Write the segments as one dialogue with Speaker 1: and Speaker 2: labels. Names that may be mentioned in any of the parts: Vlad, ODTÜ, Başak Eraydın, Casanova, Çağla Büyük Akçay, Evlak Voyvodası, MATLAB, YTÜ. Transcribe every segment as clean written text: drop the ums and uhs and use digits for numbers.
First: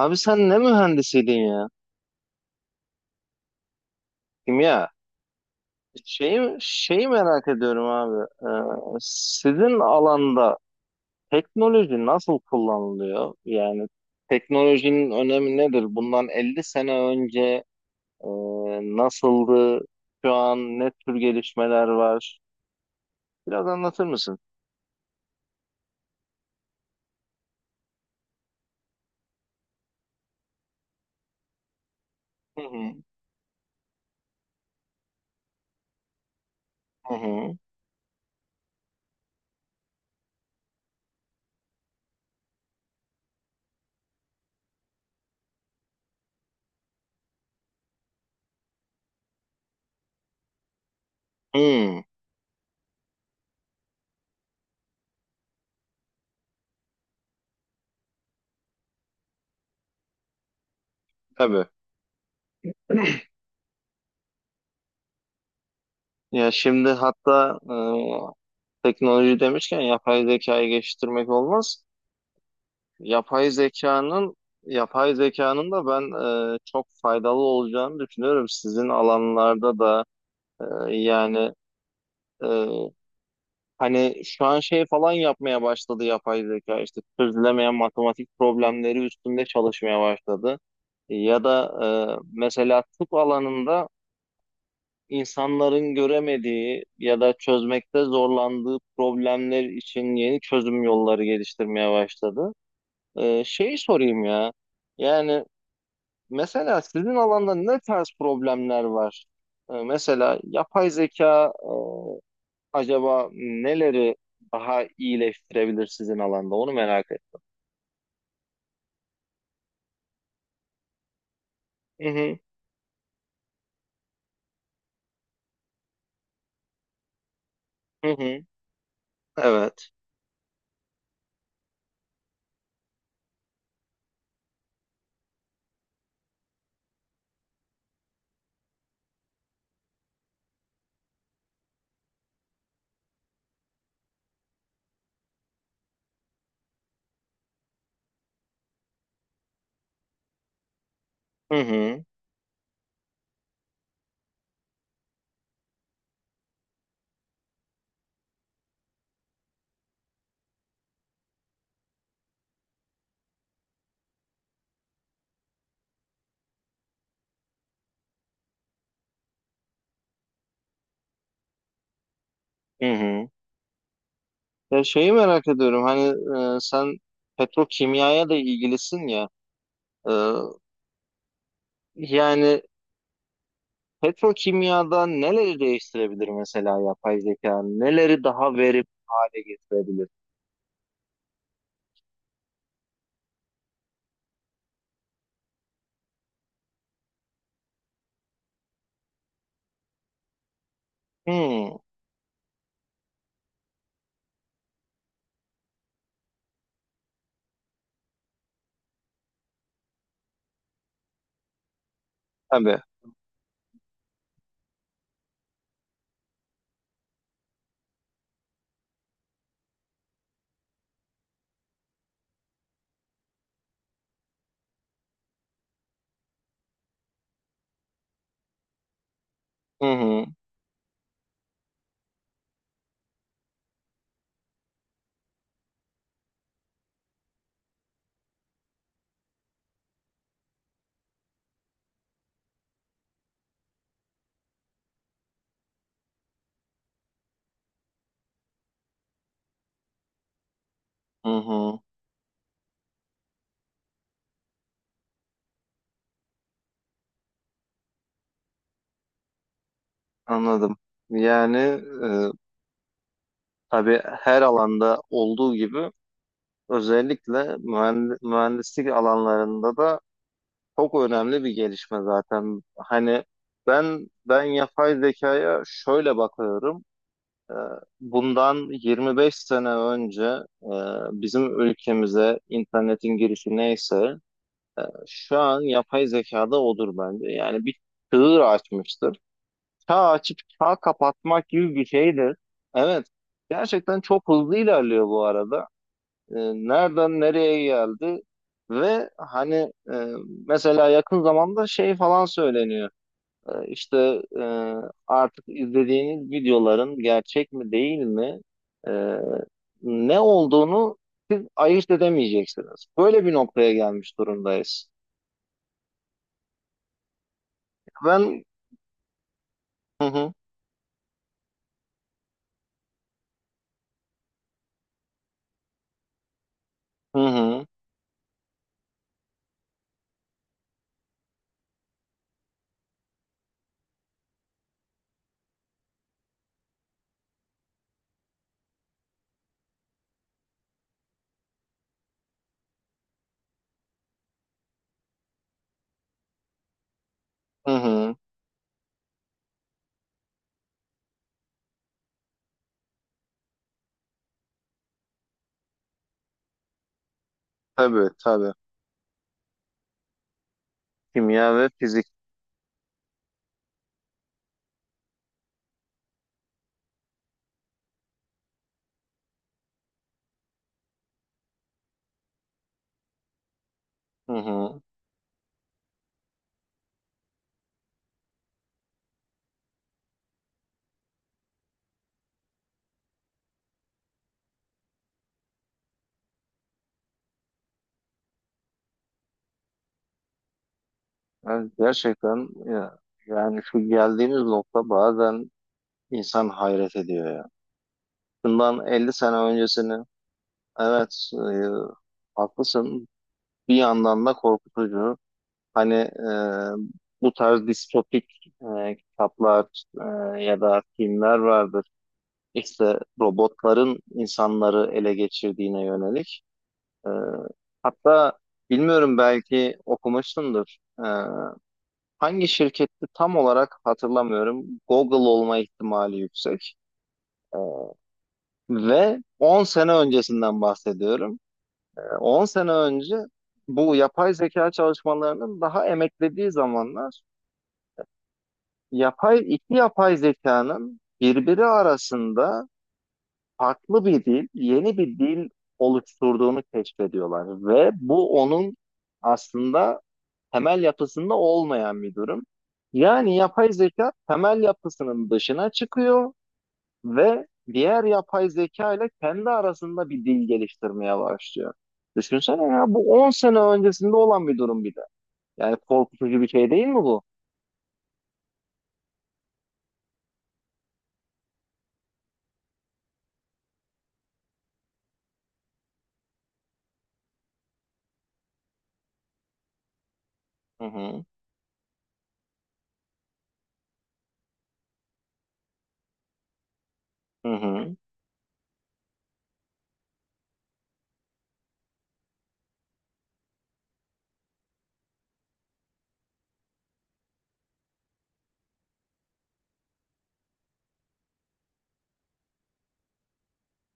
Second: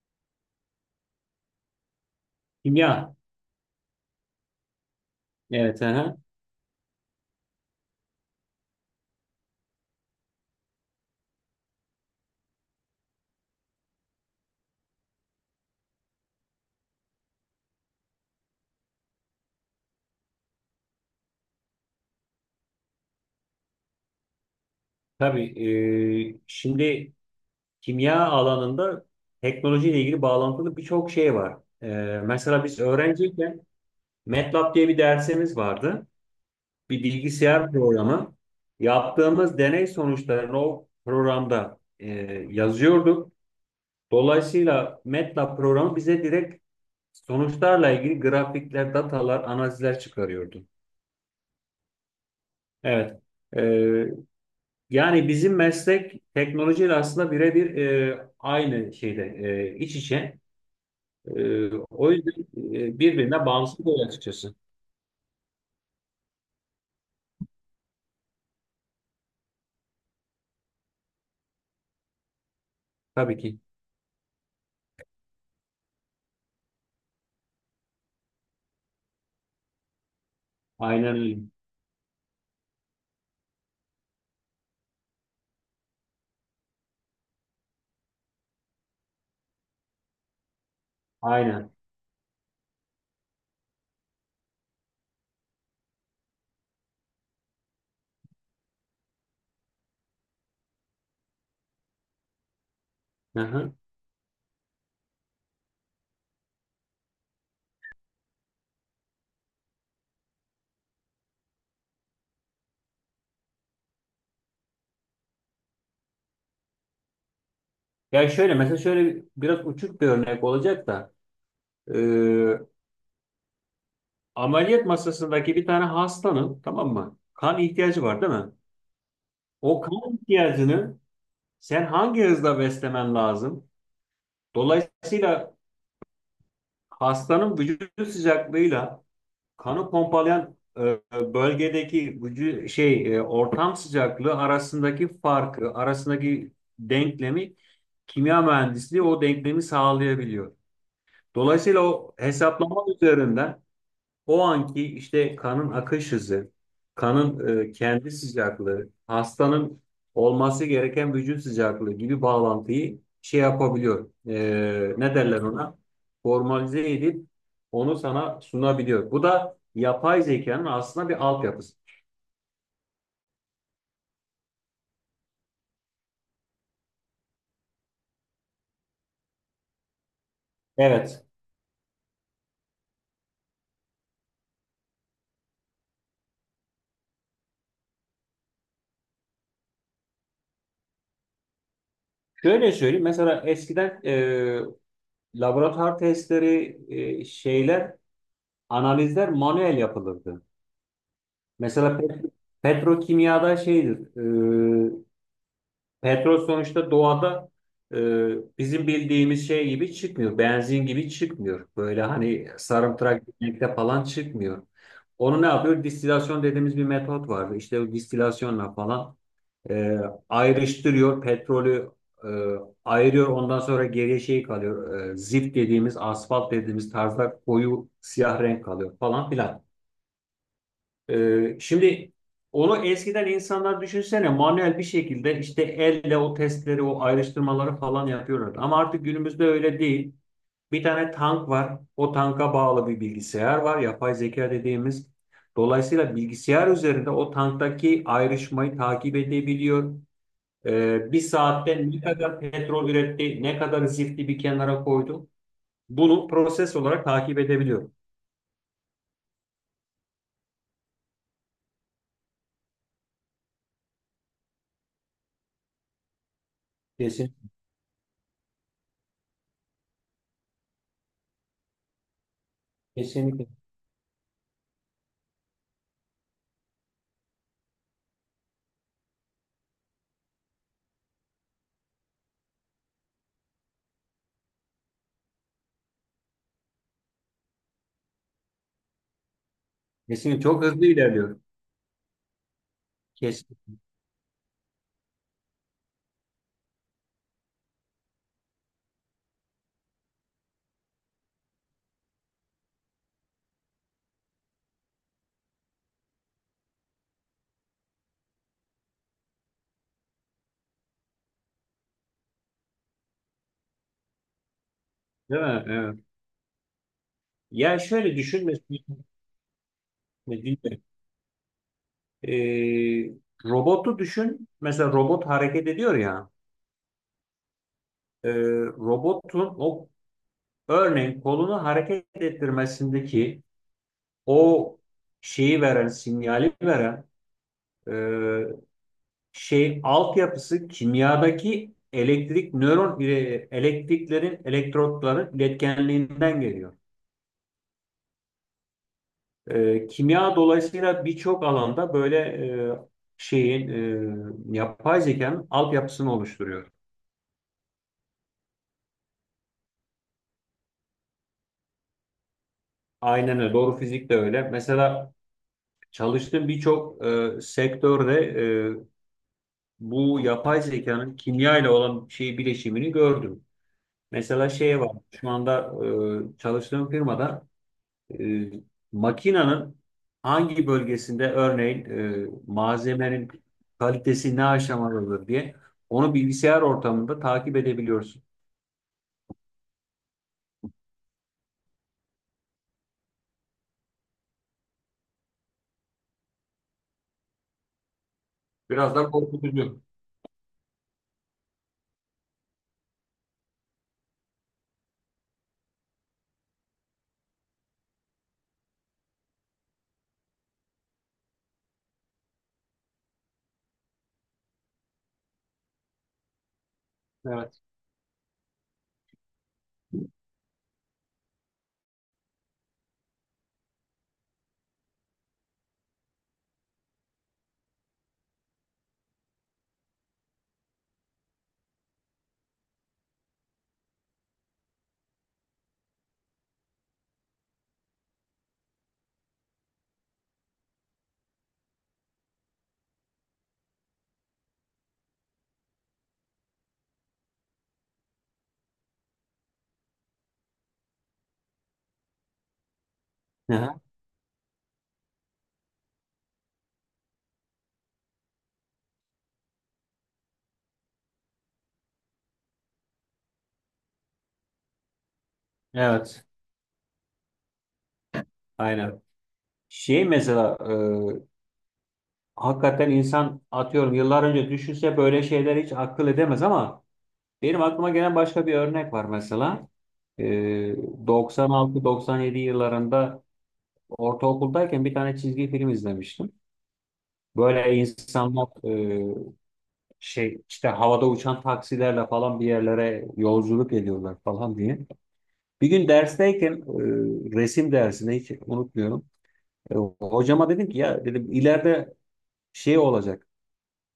Speaker 1: Abi sen ne mühendisiydin ya?
Speaker 2: Kimya.
Speaker 1: Kimya.
Speaker 2: Evet. Aha.
Speaker 1: Şeyi merak ediyorum abi. Sizin alanda teknoloji nasıl kullanılıyor? Yani teknolojinin önemi nedir? Bundan 50 sene önce e, nasıldı? Şu an ne tür gelişmeler var? Biraz anlatır mısın?
Speaker 2: Tabii. Şimdi kimya alanında teknolojiyle ilgili bağlantılı birçok şey var. E, mesela
Speaker 1: Hı
Speaker 2: biz
Speaker 1: hı.
Speaker 2: öğrenciyken MATLAB diye bir dersimiz vardı. Bir
Speaker 1: Hı hı.
Speaker 2: bilgisayar programı. Yaptığımız deney sonuçlarını o programda yazıyorduk. Dolayısıyla MATLAB programı bize direkt sonuçlarla ilgili grafikler, datalar, analizler çıkarıyordu.
Speaker 1: Hı,
Speaker 2: Evet. Yani bizim meslek teknolojiyle aslında birebir aynı şeyde iç içe.
Speaker 1: tabii.
Speaker 2: O yüzden birbirine bağımsız oluyor açıkçası.
Speaker 1: Ya şimdi hatta teknoloji demişken yapay zekayı geliştirmek olmaz.
Speaker 2: Tabii
Speaker 1: Yapay
Speaker 2: ki.
Speaker 1: zekanın yapay zekanın da ben çok faydalı olacağını düşünüyorum. Sizin alanlarda da e,
Speaker 2: Aynen öyle.
Speaker 1: yani e, hani şu an şey falan yapmaya başladı yapay zeka işte çözülemeyen matematik problemleri üstünde çalışmaya başladı. Ya da
Speaker 2: Aynen.
Speaker 1: mesela tıp alanında insanların göremediği ya da çözmekte zorlandığı problemler için yeni çözüm yolları geliştirmeye başladı.
Speaker 2: Hı
Speaker 1: E,
Speaker 2: hı.
Speaker 1: şeyi sorayım ya. Yani mesela sizin alanda ne tarz problemler var? Mesela yapay zeka acaba neleri daha iyileştirebilir sizin alanda? Onu merak ettim.
Speaker 2: Ya şöyle mesela şöyle biraz uçuk bir örnek olacak da e,
Speaker 1: Hı hı,
Speaker 2: ameliyat masasındaki bir tane hastanın, tamam mı? Kan ihtiyacı
Speaker 1: hı
Speaker 2: var, değil
Speaker 1: hı,
Speaker 2: mi? O
Speaker 1: evet.
Speaker 2: kan ihtiyacını sen hangi hızla beslemen lazım? Dolayısıyla hastanın vücut sıcaklığıyla kanı pompalayan bölgedeki ortam sıcaklığı arasındaki farkı, arasındaki denklemi, kimya mühendisliği o denklemi sağlayabiliyor.
Speaker 1: Hı
Speaker 2: Dolayısıyla
Speaker 1: hı,
Speaker 2: o hesaplama üzerinden o anki işte kanın akış hızı, kanın kendi sıcaklığı, hastanın olması gereken vücut sıcaklığı gibi bağlantıyı şey yapabiliyor. Ne derler ona? Formalize edip onu sana sunabiliyor. Bu da yapay zekanın aslında bir altyapısı.
Speaker 1: hı hı. Ya şeyi merak ediyorum hani sen petrokimyaya da ilgilisin ya. E,
Speaker 2: Evet.
Speaker 1: Yani petrokimyada neleri değiştirebilir mesela yapay zeka? Neleri daha verimli hale getirebilir?
Speaker 2: Şöyle söyleyeyim. Mesela eskiden laboratuvar testleri, şeyler, analizler manuel yapılırdı.
Speaker 1: Hı,
Speaker 2: Mesela petrokimyada şeydir. Petrol sonuçta doğada e, bizim bildiğimiz şey gibi çıkmıyor. Benzin gibi çıkmıyor. Böyle hani
Speaker 1: tabii.
Speaker 2: sarımtırak gitmekte falan çıkmıyor. Onu ne yapıyor? Distilasyon dediğimiz bir metot vardı. İşte o distilasyonla falan e, ayrıştırıyor. Petrolü e, ayırıyor. Ondan sonra geriye şey kalıyor. Zift dediğimiz, asfalt dediğimiz tarzda koyu siyah renk kalıyor falan filan.
Speaker 1: Hı hı.
Speaker 2: Şimdi onu eskiden insanlar, düşünsene, manuel bir şekilde işte elle o testleri, o ayrıştırmaları falan yapıyorlardı. Ama artık günümüzde öyle değil. Bir tane tank var. O tanka bağlı bir bilgisayar var, yapay zeka dediğimiz. Dolayısıyla bilgisayar üzerinde o tanktaki ayrışmayı takip edebiliyor. Bir
Speaker 1: Hı hı.
Speaker 2: saatte ne kadar petrol üretti, ne kadar zifti bir kenara koydu, bunu proses olarak takip edebiliyor.
Speaker 1: Anladım. Yani tabii her alanda olduğu gibi
Speaker 2: Kesin,
Speaker 1: özellikle mühendislik alanlarında da çok önemli bir gelişme zaten. Hani
Speaker 2: kesinlikle.
Speaker 1: ben yapay zekaya şöyle bakıyorum. E, bundan 25 sene önce e, bizim ülkemize internetin girişi neyse e, şu an yapay zekada odur bence. Yani bir çığır açmıştır. Çağ açıp
Speaker 2: Kesinlikle çok
Speaker 1: çağ
Speaker 2: hızlı ilerliyor.
Speaker 1: kapatmak gibi bir şeydir. Evet.
Speaker 2: Kesin.
Speaker 1: Gerçekten çok hızlı ilerliyor bu arada. Ee, Nereden nereye geldi? Ve hani e, mesela yakın zamanda şey falan söyleniyor. İşte e, artık izlediğiniz videoların gerçek mi değil mi? e, Ne olduğunu siz ayırt edemeyeceksiniz. Böyle bir noktaya gelmiş durumdayız.
Speaker 2: Değil mi? Evet. Ya şöyle
Speaker 1: Ben
Speaker 2: düşün mesela,
Speaker 1: hı hı,
Speaker 2: eee, robotu düşün. Mesela robot hareket ediyor ya.
Speaker 1: hı hı,
Speaker 2: eee, robotun o, örneğin, kolunu hareket ettirmesindeki o şeyi veren, sinyali veren eee şey altyapısı, kimyadaki elektrik, elektriklerin, elektrotların iletkenliğinden geliyor.
Speaker 1: hı hı.
Speaker 2: Kimya dolayısıyla birçok alanda böyle e, şeyin, yapay zekanın altyapısını oluşturuyor.
Speaker 1: Tabii tabii. Kimya ve fizik.
Speaker 2: Aynen öyle. Doğru, fizik de öyle. Mesela çalıştığım birçok sektörde e, bu yapay zekanın kimya ile olan şey bileşimini gördüm.
Speaker 1: Hı
Speaker 2: Mesela şey
Speaker 1: hı.
Speaker 2: var. Şu anda çalıştığım firmada E, makinenin hangi bölgesinde, örneğin, malzemenin kalitesi ne aşamadadır diye onu bilgisayar ortamında takip edebiliyorsun.
Speaker 1: Evet, gerçekten ya, yani şu geldiğimiz nokta bazen insan hayret ediyor ya. Bundan
Speaker 2: Biraz da
Speaker 1: 50 sene
Speaker 2: korkutucu.
Speaker 1: öncesini evet haklısın, bir yandan da korkutucu. Hani bu tarz distopik kitaplar ya da filmler vardır. İşte robotların insanları ele geçirdiğine yönelik. E,
Speaker 2: Evet.
Speaker 1: hatta bilmiyorum belki okumuşsundur. E, hangi şirketti tam olarak hatırlamıyorum. Google olma ihtimali yüksek. Ee, Ve 10 sene öncesinden bahsediyorum. 10 sene önce bu yapay zeka çalışmalarının daha emeklediği zamanlar iki yapay zekanın birbiri arasında farklı bir dil, yeni bir dil oluşturduğunu keşfediyorlar ve bu onun aslında temel yapısında olmayan bir durum. Yani yapay
Speaker 2: Aha.
Speaker 1: zeka temel yapısının dışına çıkıyor ve diğer yapay zeka ile kendi arasında bir dil geliştirmeye başlıyor. Düşünsene ya bu 10 sene öncesinde olan bir durum bir de. Yani
Speaker 2: Evet,
Speaker 1: korkutucu bir şey değil mi bu?
Speaker 2: aynen. Şey mesela, e, hakikaten insan, atıyorum, yıllar önce düşünse böyle şeyler hiç akıl edemez, ama benim aklıma gelen başka bir örnek var mesela. E,
Speaker 1: Hı hı.
Speaker 2: 96-97 yıllarında, ortaokuldayken, bir tane çizgi film izlemiştim.
Speaker 1: Hı
Speaker 2: Böyle
Speaker 1: hı.
Speaker 2: insanlar e, şey işte, havada uçan taksilerle falan bir yerlere yolculuk ediyorlar falan diye. Bir gün dersteyken, resim dersinde, hiç unutmuyorum, hocama dedim ki, ya dedim, ileride şey olacak,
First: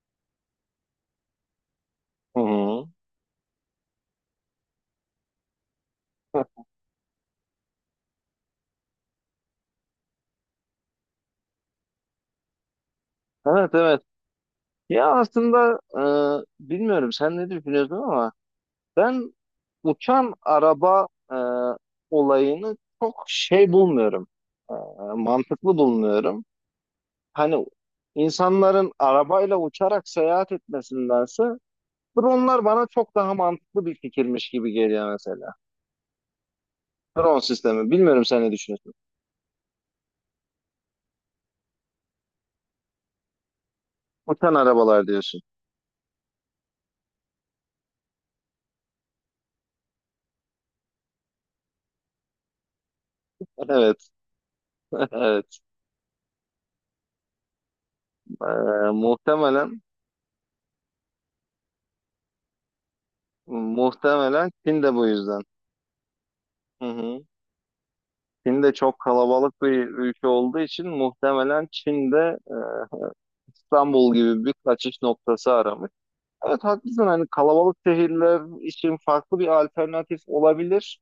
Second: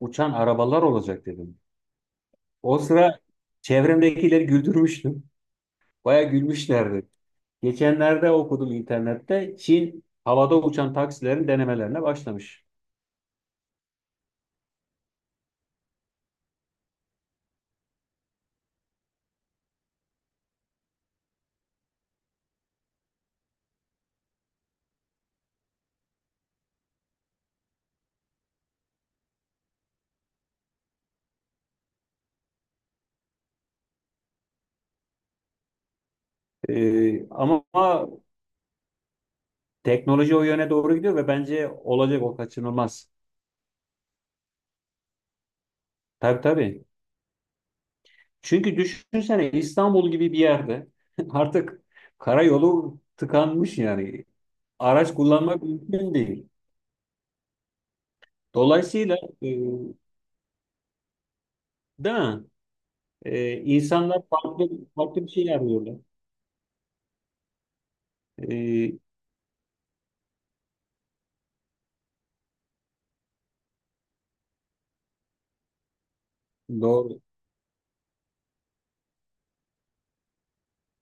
Speaker 2: uçan arabalar olacak dedim.
Speaker 1: Hı
Speaker 2: O
Speaker 1: hı.
Speaker 2: sıra çevremdekileri güldürmüştüm. Baya gülmüşlerdi. Geçenlerde okudum internette: Çin havada uçan taksilerin denemelerine başlamış.
Speaker 1: Evet evet. Ya aslında bilmiyorum sen ne düşünüyorsun ama ben uçan araba olayını çok şey bulmuyorum. E, mantıklı bulmuyorum. Hani insanların arabayla uçarak seyahat etmesindense dronlar bana çok daha mantıklı bir fikirmiş gibi geliyor mesela.
Speaker 2: E,
Speaker 1: Drone
Speaker 2: ama
Speaker 1: sistemi. Bilmiyorum sen ne düşünüyorsun.
Speaker 2: teknoloji o yöne doğru gidiyor ve bence olacak, o kaçınılmaz.
Speaker 1: Uçan arabalar diyorsun.
Speaker 2: Tabii tabii. Çünkü düşünsene, İstanbul gibi bir yerde artık karayolu tıkanmış
Speaker 1: Evet.
Speaker 2: yani. Araç
Speaker 1: Evet.
Speaker 2: kullanmak mümkün değil. Dolayısıyla, e,
Speaker 1: Muhtemelen
Speaker 2: değil mi, insanlar
Speaker 1: muhtemelen
Speaker 2: farklı
Speaker 1: Çin de bu
Speaker 2: farklı bir
Speaker 1: yüzden.
Speaker 2: şey arıyorlar.
Speaker 1: Hı hı. Çin de çok
Speaker 2: E,
Speaker 1: kalabalık bir ülke olduğu için muhtemelen Çin de İstanbul gibi bir kaçış noktası aramış. Evet haklısın,
Speaker 2: doğru.
Speaker 1: hani kalabalık şehirler için farklı bir alternatif olabilir.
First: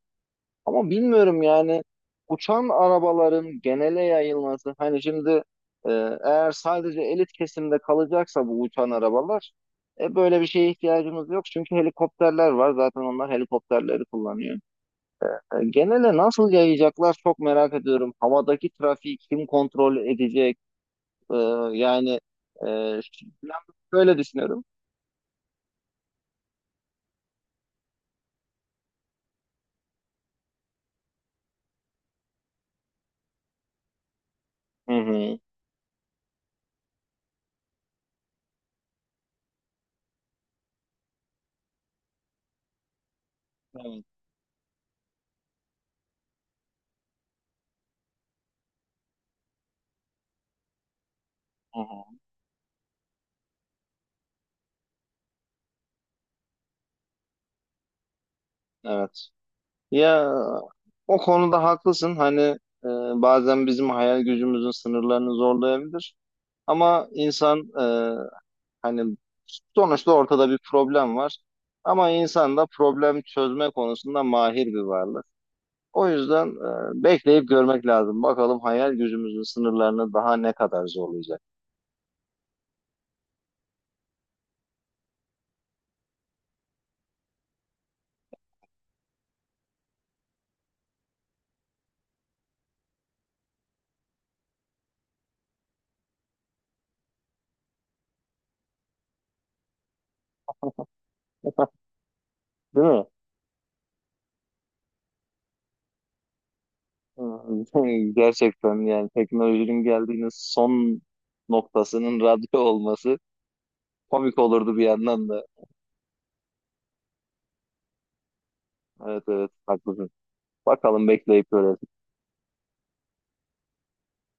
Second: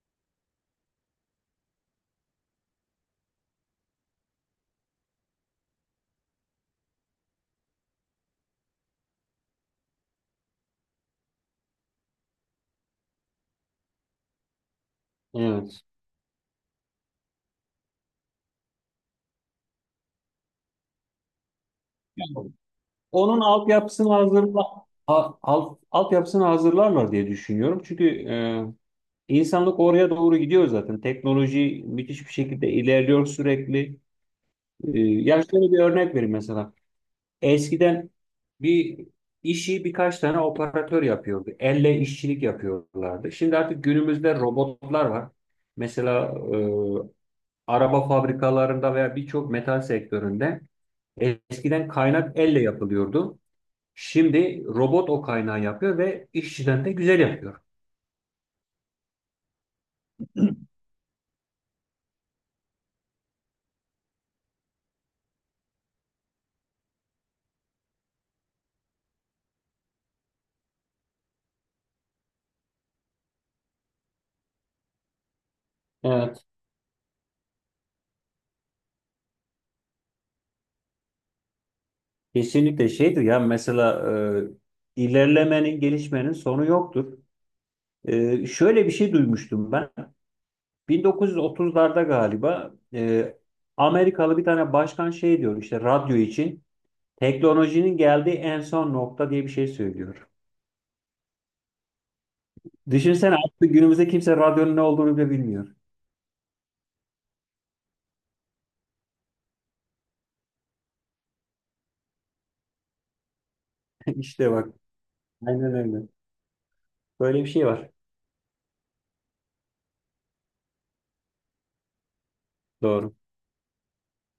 Speaker 1: Ama bilmiyorum yani uçan arabaların genele yayılması, hani şimdi e, eğer sadece elit kesimde kalacaksa bu uçan arabalar, böyle bir şeye ihtiyacımız yok. Çünkü helikopterler var zaten, onlar helikopterleri kullanıyor. E,
Speaker 2: Evet.
Speaker 1: genele nasıl yayacaklar çok merak ediyorum. Havadaki trafiği kim kontrol edecek? E, yani
Speaker 2: Yani onun
Speaker 1: ben
Speaker 2: altyapısını
Speaker 1: böyle düşünüyorum.
Speaker 2: altyapısını hazırlarlar diye düşünüyorum. Çünkü İnsanlık oraya doğru gidiyor zaten. Teknoloji müthiş bir şekilde ilerliyor sürekli.
Speaker 1: Hı
Speaker 2: Ee,
Speaker 1: hı.
Speaker 2: ya şöyle bir örnek vereyim mesela. Eskiden bir işi birkaç tane operatör yapıyordu. Elle işçilik yapıyorlardı. Şimdi artık
Speaker 1: Evet.
Speaker 2: günümüzde robotlar var. Mesela e, araba fabrikalarında veya birçok metal sektöründe
Speaker 1: Hı
Speaker 2: eskiden
Speaker 1: hı.
Speaker 2: kaynak elle yapılıyordu. Şimdi robot o kaynağı yapıyor ve işçiden de güzel yapıyor.
Speaker 1: Evet. Ya o konuda haklısın. Hani e, bazen bizim hayal gücümüzün sınırlarını zorlayabilir. Ama insan hani sonuçta ortada bir problem var. Ama insan da problem çözme konusunda mahir bir varlık. O
Speaker 2: Evet.
Speaker 1: yüzden bekleyip görmek lazım. Bakalım hayal gücümüzün sınırlarını daha ne kadar zorlayacak.
Speaker 2: Kesinlikle şeydir ya, mesela, ilerlemenin, gelişmenin sonu yoktur. Şöyle bir şey duymuştum ben. 1930'larda galiba, Amerikalı bir tane başkan şey diyor işte, radyo için "teknolojinin geldiği en son nokta" diye bir şey söylüyor.
Speaker 1: Değil mi?
Speaker 2: Düşünsene, artık günümüzde kimse radyonun ne olduğunu bile bilmiyor.
Speaker 1: Hı, gerçekten yani teknolojinin geldiğiniz son noktasının radyo olması komik
Speaker 2: İşte bak.
Speaker 1: olurdu bir yandan da.
Speaker 2: Aynen öyle. Böyle bir şey var.
Speaker 1: Evet evet haklısın. Bakalım bekleyip göreceğiz.
Speaker 2: Doğru.